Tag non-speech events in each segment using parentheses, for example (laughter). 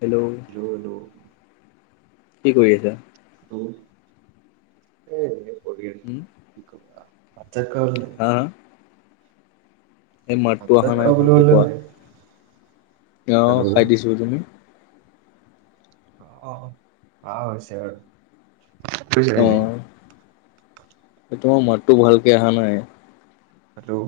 Hello. Hello hello. কি কৰি আছা? উম এই এনেই পঢ়ি আছো। উম কি কবা ভাত চাত খালা নাই? হা হা। এই ভাত মাতটো চাত অহা খোৱা নাই বুলি ভালকে হ'লে কোৱা। নাই তেওঁ হেল্ল' খাই দিছোঁ তুমি অ অ অ হৈছে কাঁহ হৈছে আৰু কৈ যা এনে সেই তোমাৰ মাততো ভালকে অহা নাই। হেল্ল'।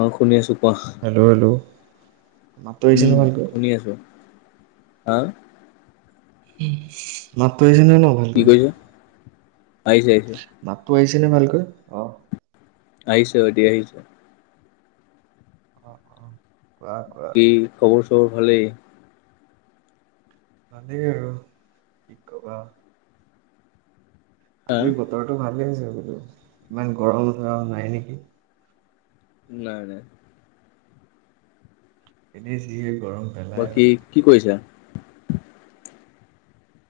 অ শুনি আছোঁ কোৱা। হেল্ল' হেল্ল' মাতটো আহিছে নে উম ভালকৈ। শুনি আছো হা। উ মাতটো আহিছে নে ন। কি ভালকৈ কৈছা আহিছে আহিছে। মাতটো আহিছে নে ভাল কৈ অ। আহিছোঁ দি আহিছোঁ। অ অ কোৱা ক। কি খবৰ চবৰ ভালেই। ভালেই আৰু কি কবা। হা আজি বতৰটো ভালেই হৈছে বোলো ইমান গৰম ধৰা নাই নেকি। নাই নাই। এনেই জিহে গৰম। পেলাই বাকী মানে কি কৰিছাঁ?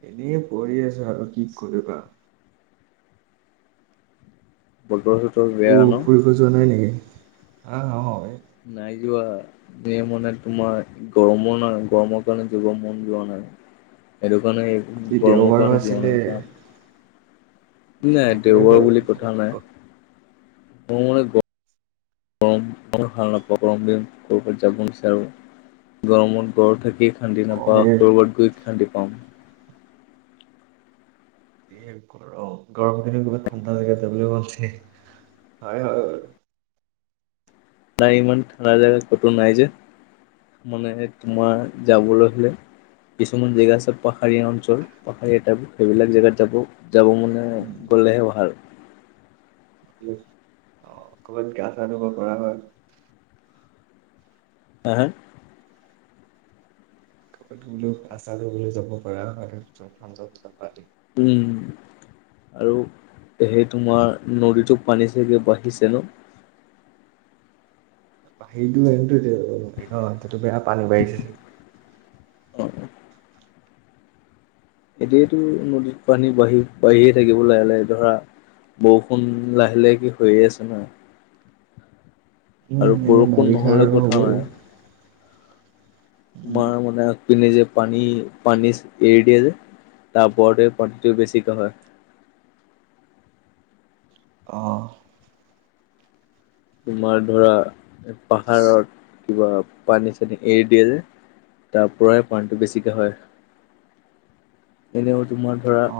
এনেই বহি আছোঁ আৰু কি কৰিবা। বত বলহত কটো ফুৰিব যোৱা নাই নেকি হা অ। নাই যোৱা। দে মানে তোমাৰ গৰমো নাই গৰমকাৰনে যাব মন যোৱা নাই। সটো কাৰণে আজি গৰম দেওবাৰো কাৰণে যোৱা আছিলে নাই যাম। নাই সেইটোৱে দেওবাৰ প্ৰব্লেম বুলি কথা চবৰে নাই মোৰ মানে গ গৰম মই ভাল নাপাওঁ গৰম দিনত ' যাব নিবিচাৰোঁ গৰমত ঘৰত থাকি। খান্দি অ নাপাওঁ এই ক'ৰবাত গৈ খান্দি পাওঁ। এই গৰম গৰম দিনত বহুত ঠাণ্ডা লাগে জেগা হয় হয় বাৰু নাই ইমান ঠাণ্ডা জেগা ক'তো নাই যে মানে তোমাৰ যাবলৈ হ'লে। কিছুমান জেগা আছে পাহাৰীয়া অঞ্চল পাহাৰীয়া এটা সেইবিলাক জেগাত যাব। যাব মানে গ'লেহে ভাল। অ অকণমান গা চা ধুব পাৰা হয়। হা হা। (unintelligible) উম। আৰু সেই তোমাৰ নদীটো পানী চাগৈ বাঢ়িছে ন? বাহিৰতো এয়া ন এইতোটো বেয়া পানী বাঢ়িছে। অ এতিয়াতো নদীত পানী বাঢ়ি বাঢ়িয়ে থাকিব লাহে লাহে ধৰা বৰষুণ লাহে লাহে কে হৈয়ে আছে ন। উ আৰু এ বৰষুণ বাৰিষা নহ'লে আৰু কথা নাই। হ'বই। উম মই মানে পিনে যে পানী পানীচ এৰি দিয়ে যে তাৰ ওপৰতে পাকটো বেছিকৈ হয় অ তোমাৰ ধৰা পাহাৰত কিবা পানী চানী এৰি দিয়া যে তাৰ পৰাই পানীটো বেছিকে হয় (inaudible) এনেও তোমাৰ ধৰা অ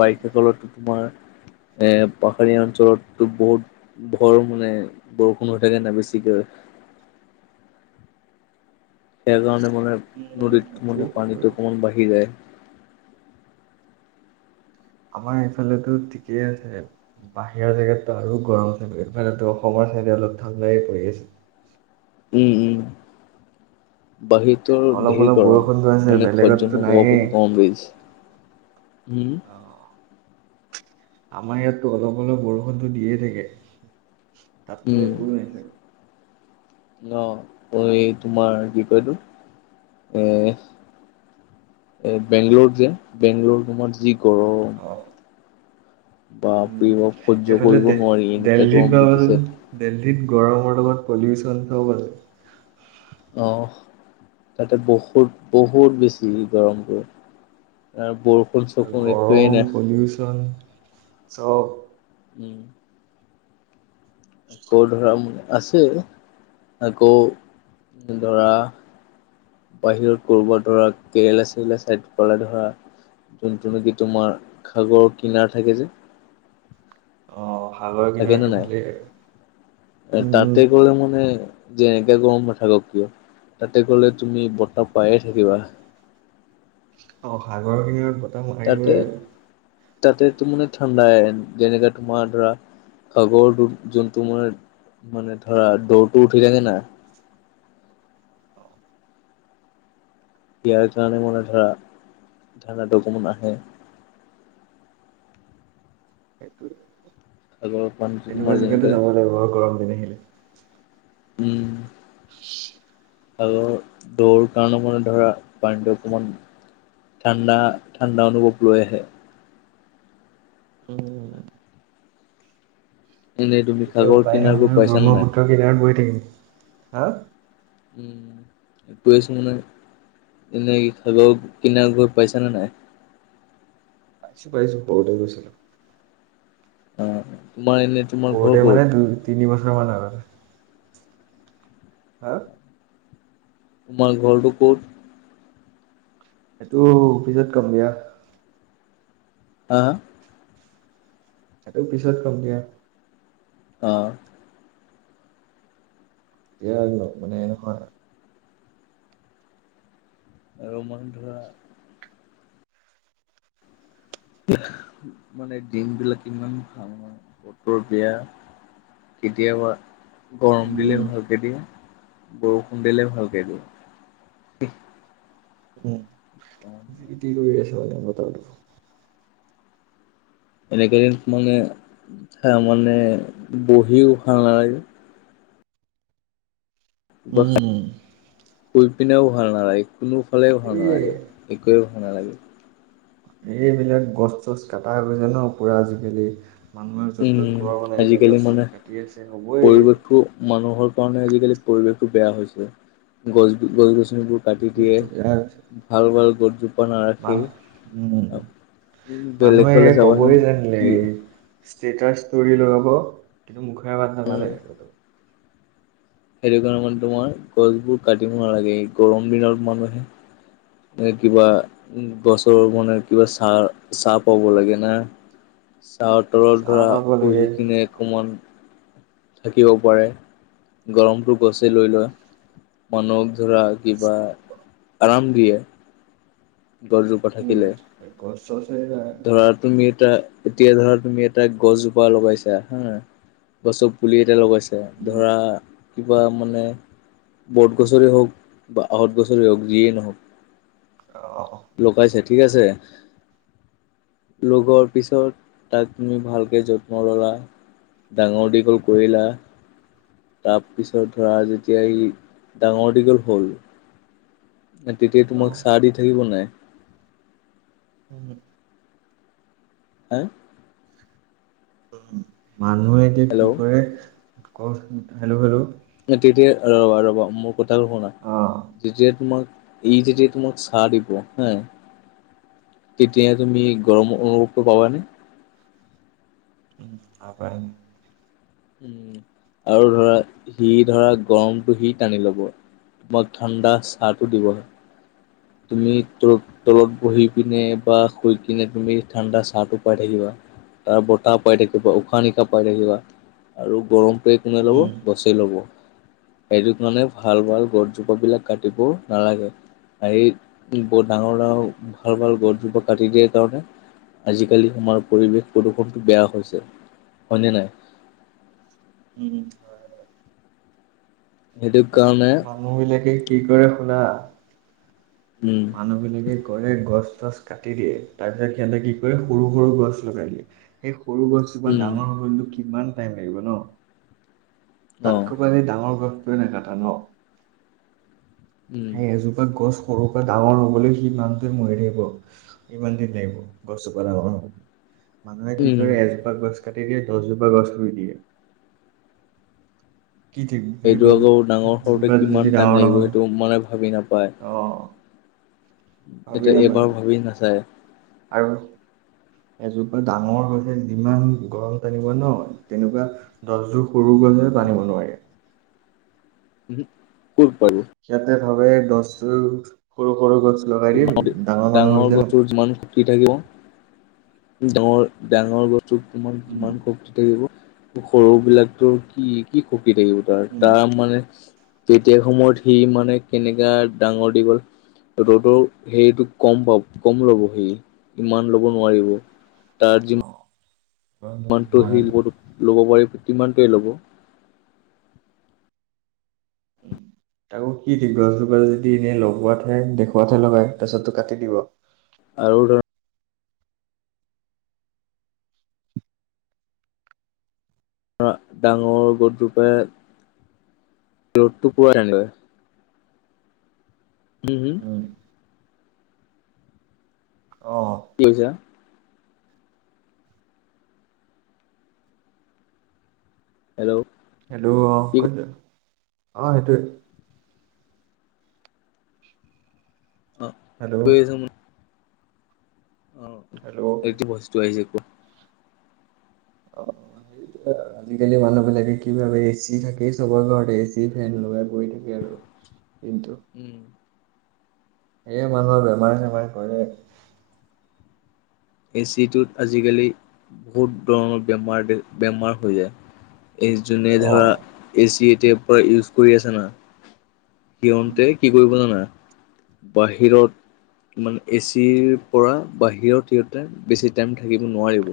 বাইক সেইফালেতো তোমাৰ এ পাহাৰীয়া অঞ্চলতো বহুত ভৰ মানে বৰষুণ হৈ থাকে নাই বেছিকৈ। সেই কাৰণে মানে উম নদীত সেইটো মানে হয় বাৰু পানীটো অকমান বাঢ়ি যায়। আমাৰ এইফালেতোত ঠিকেই আছে। বাহিৰা জেগাত আৰু গৰম এফালে অসমৰ ছাইডে অলপ ঠাণ্ডাই পৰি আছে উম উম বাহিৰটো আৰু অলপ ঢেৰ অলপ গৰম বৰষুণটো আছে মানে সহ্য বেলেগততো নায়েই। নোহোবা গৰম পৰিছে (unintelligible) উম অ আমাৰ ইয়াতটো অলপ অলপ বৰষুণতো দিয়ে থাকে তাতটো উম, সেইটোও নিদে ন মই তোমাৰ কি কয় এইটো এ এ বেংগলত যে বেংগলত তোমাৰ যি গৰম অ বাপৰে উম বাপ সহ্য এইফালে কৰিব দে নোৱাৰি এনেকা দেল্লিত দি দিছে গৰম দেল্লীত গৰমৰ লগত পলিউচন চব আৰ অ তাতে বহুত বহুত বেছি গৰমটো না ব আৰু গৰম পলিউচন চব উম আকৌ ধৰা আছে আকৌ ধৰা বাহিৰত কৰবাত ধৰা কেৰেলা চেৰেলা চাইডৰ ফালে ধৰা যোনটো নিকি তোমাৰ সাগৰ কিনাৰ থাকে যে অ সাগৰ থাকে নে কিনাৰটো নাই ভালেই আৰু উম উম তাতে গৈ মানে যে এনেকে গৰম নাথাকক কিয় তাতে গলে তুমি বতাহ পায়ে থাকিবা অ সাগৰৰ কিনাৰত বতাহ মাৰিবই তাতে আৰু। তাতে তো মানে ঠাণ্ডাই যেনেকা তোমাৰ ধৰা সাগৰ যোন যোন তোমাৰ মানে ধৰা ধৌটো উঠি উঠিলেনে নাই (inaudible) ইয়াৰ কাৰণে মানে ধৰা ঠাণ্ডাতে কোনো নাহে সেইটো সাগৰৰ পানীটো তোমাৰ তেনেকুৱা জেগালে যেনেকে যাব পাৰিবা আৰু গৰম দিন আহিলে উম (unintelligible) আগৰ দৰ কাৰণে মানে ধৰা পানীটো অকমান ঠাণ্ডা ঠাণ্ডা অনুভৱ লৈ আহে উম এনেই তুমি তেতিয়া সাগৰ উপায়হিন কিনাৰ গৈ হলে আৰু পাইছানে নাই ব্ৰহ্মপুত্ৰ কিনাৰত বহি‌ থাকিম, হা। উম, কৰি আছোঁ মানে এনেই কি খাব কিনাৰ ঘৰত পাইছনে নাই। পাইছো পাইছো সৰুতে গৈছিলো। অঁ, তোমাৰ এনেই ঘৰতে মানে দুই তিনি বছৰ মানৰ আগ হা তোমাৰ ঘৰটো ক'ত? এইটো অফিচত কম দিয়া। হা হা সেইটো পিছত কম দিয়া। অঁ এতিয়া মা মানে নহয়। আৰু মই ধৰা মানে ডিম বিলাক ইমান ভাল? বতৰ বিয়া কেতিয়াবা গৰম দিলে উম। ভালকে দিয়ে, বৰষুণ দিলে ভালকে দিয়ে। উম, ইতি কৰি আছে মানে বতৰটো। এনেকে দিন মানে মানে বহি উহা নালাগে। উম। শুই পিনেও ভাল নালাগে, কোনোফালেও ভাল এ নালাগে। একোৱে ভাল নালাগে। এই সেইবিলাক গছ চছ কাটা গৈছে ন পুৰা আজিকালি। মানুহে য'ত উম ত'ত ঘৰ বনাই আছে, আজিকালি গছ তছ মানে কাটি আছে হবই। পৰিৱেশটো মানুহৰ কাৰণে আজিকালি পৰিৱেশতটো বেয়া হৈছে গছ গছ গছনিবোৰ কাটি দিয়ে, পৰিৱেশটো বেয়া হৈছে ভাল ভাল গছ জোপা মান নাৰাখি উম। উম বেলেগ মানুহে ফালে ক'বই চাবাচোন জানিলে কি? এই ষ্টেটাচ তৰি লগাব কিন্তু মুখৰে মাত উম নামাতে কতো। সেইটো কাৰণে মানে তোমাৰ গছবোৰ কাটিব নালাগে, গৰম দিনত মানুহে কিবা গছৰ মানে কিবা চাহ চাহ পাব লাগে না। চাহ তলৰ চাহ ধৰা পাব লাগে বহি কিনে অকমান থাকিব পাৰে, গৰমটো গছে লৈ লয়। মানুহক ধৰা কিবা আৰাম দিয়ে। গজু উম, গছ চছ সেইয়া ধৰা তুমি এটা এতিয়া ধৰা তুমি এটা গছজোপা লগাইছা হয় নহয়। গছৰ পুলি এতিয়া লগাইছে ধৰা। কিবা মানে বট গছৰেই হওক বা আঁহত গছৰেই হওক যিয়েই নহওক। অ লগাইছে ঠিক আছে। লগোৱাৰ পিছত তাক তুমি ভালকৈ যত্ন ল'লা। ডাঙৰ দীঘল কৰিলা। তাৰপিছত ধৰা যেতিয়া ই ডাঙৰ দীঘল হ'ল। তেতিয়া তোমাক ছাঁ দি থাকিব নাই। উম হা মানুহে এতিয়া কি কৰে হেল্ল' ক হেল্লো- হেল্লো তেতিয়া ৰবা ৰ'বা মোৰ কথাটো শুনা আহ যেতিয়া তোমাক এই যেতি তোমাক চাৰ দিব হা তেতিয়া তুমি গৰম অনুভৱটো পাবানে উম আ (unintelligible) উম আৰু ধৰা সি ধৰা গৰমটো সি টানি ল'ব তোমাক ঠাণ্ডা চাহটো দিব তুমি তলত বহি পিনে বা শুই কিনে তুমি ঠাণ্ডা চাহটো পাই থাকিবা তাৰ বতাহ পাই থাকিবা উশাহ নিশাহ পাই থাকিবা আৰু গৰমটোৱে কোনে ল'ব উম গছেই ল'ব এইটো কাৰণে ভাল ভাল গছজোপাবিলাক কাটিব নালাগে সেই ডাঙৰ ডাঙৰ ভাল ভাল গছজোপা কাটি দিয়াৰ কাৰণে আজিকালি আমাৰ পৰিৱেশ প্ৰদূৰ্ষণটো বেয়া হৈছে হয়নে নাই উম হয় সেইটো কাৰণে মানুহ বিলাকে কি কৰে শুনা উম, মানুহবিলাকে কৰে গছ তছ কাটি দিয়ে তাৰ পিছত সিহঁতে কি কৰে সৰু সৰু গছ লগাই দিয়ে সেই সৰু গছোপা উম, ডাঙৰ হ গছ কিমান টাইম লাগিব ন অ', তাতকৈ জপ ডাঙৰ গছটোৱে নকাটা ন উম, সেই এজোপা গছ সৰু ডাঙৰ হবলৈ সি মানটো মৰি থাকিব ইমান দিন লিব গছজোপা ডাঙৰ হবলৈ মানুহে কি উম। কৰে এজোপা গছ কাটি দিয়ে দছজোপা গছ ৰুই দিয়ে কি ঠিক সেই সেইটো আকৌ ডাঙৰ সৰুতে গছজোপা যদি কিমান ডাঙৰ টাইম লাগিব নহয় সেইটো মানে ভাবিব নাপায় অ ভাবি এটো নাপায় এইবাৰ ভাবি নাচায় আৰু এজোপা ডাঙৰ হলে ইমান গৰম তেনেকুৱা ন তেনেকুৱা গছ যোৰ সৰু গলেহ উম, বান্ধিব নোৱাৰে ক'ত পাৰো সিহঁতে ভাবে গছ জোৰ সৰু সৰু গছ লগাই দিম ডাঙৰ মানুহ হৈছে ন জ মান (unintelligible) থাকিব ডাঙৰ ডাঙৰ গছটো তোমাৰ উম কিমান ব্যস্ত থাকিব সৰু বিলাকতৰ কি কি খকী থাকিব তাৰ উম তাৰ মানে তেতিয়া সময়ত সি মানে কেনেকা ডাঙৰ দীঘল গ'ল ৰ'দ তোৰ হেৰিটো কম পাব কম ল'ব হে ইমান ল'ব নোৱাৰিব তাৰ অ গৰম টানিব যিমানটো নোৱাৰে শিল ল'ব পাৰি কিমানটোৱে ল'ব উম তাকৌ কি দি গছ জোপাৰ যদি এনেই লগোৱাতহে দেখুৱাতহে লগাই তাৰপিছতটো কাটি দিব আৰু ধৰ ডাঙৰ গছ জোপাই ৰ'দটো পোৱা টানি লয় হ হু উম অঁ কি কৈছা হেল্ল' হেল্টো' অ কি ক অ সেইটোৱে অ হেল্ল' (unintelligible) অঁ হেল্ল' এইটো বস্তু আহিছে কোৱা। অ এৱেই (inaudible) আজিকালি মানুহ বিলাকে কি ভাবে এচি থাকে চবৰ ঘৰতে এচি ফেন লগাই গৈ থাকে আৰু কিন্তু উম সেয়ে মানুহৰ বেমাৰে চেমাৰ কৰে। এচিটোত আজিকালি বহুত ধৰণৰ বেমাৰ বেমাৰ হৈ যায়। এই যোনে অ ধৰা এ চি টেপৰ ইউজ কৰি আছে না উম, সিহঁতে কি কৰিব জানা। বাহিৰত মানে এচিৰ পৰা বাহিৰত সিহঁতে বেছি টাইম থাকিব নোৱাৰিব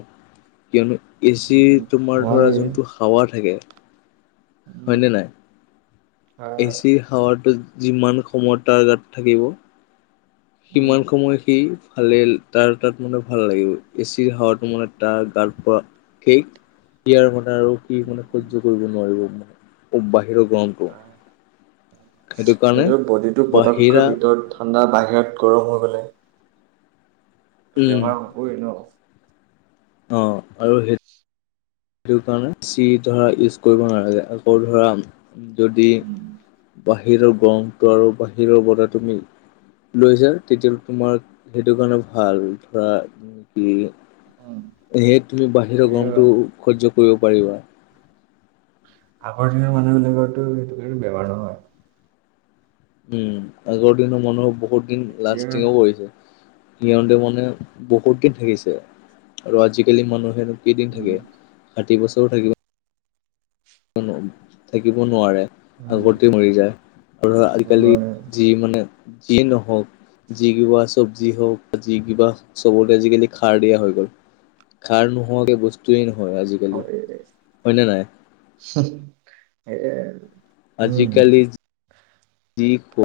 কিয়নো এ চি তোমাৰ ধৰা নোৱাৰি যোনটো হাৱা থাকে। উম, হয়নে নাই আহ, এচি হাৱাটো যিমান সময় তাৰ গাত থাকিব উম, সিমান সময় সি ভালে তাৰ তাত মানে ভাল লাগিব এচিৰ হাৱাটো মানে তাৰ গা পৰা সেই ইয়াৰ কাৰনে আৰু সি মানে সহ্য কৰিব নোৱাৰিব বাহিৰৰ গৰম নিজৰ বডিটো বাহিৰা পতককৈ ভিতৰত ঠাণ্ডা বাহিৰত গৰম হৈ পেলাই উম বেমাৰ হ'বই ন। অ আৰু সেইটো সেইটো কাৰণে চি ধৰা ইউজ কৰিব নালাগে আকৌ ধৰা যদি উম, বাহিৰৰ গৰমটো আৰু বাহিৰৰ বতাহ তুমি লৈছা তেতিয়া তোমাক সেইটো কাৰণে ভাল ধৰা উম, কি হে তুমি বাহিৰৰ এই গৰমতটো সহ্য কৰিব পাৰিবা। আগৰ দিনৰ মানুহবিলাকৰটো এইটো এইটো বেমাৰ নহয়। উম আগৰ দিনৰ মানুহৰ বহুত দিন এতিয়া লাষ্টিঙও কৰিছে। সিহঁতে মানে বহুত দিন থাকিছে আৰু আজিকালি মানুহে কেইদিন উম, থাকে ষাঠি বছৰো থাকিব থাকিব নোৱাৰে উম, আগতে মৰি যায় আৰু থাকিব আজিকালি নোৱাৰে যি মানে যি নহওঁক। যি কিবা চব্জি হওঁক বা যি কিবা চবতে আজিকালি সাৰ দিয়া হৈ গ'ল। সাৰ নোহোৱাকে বস্তুৱে নহয় আজিকালি। হয়নে নাই? (inaudible) আজিকালি যি খোৱা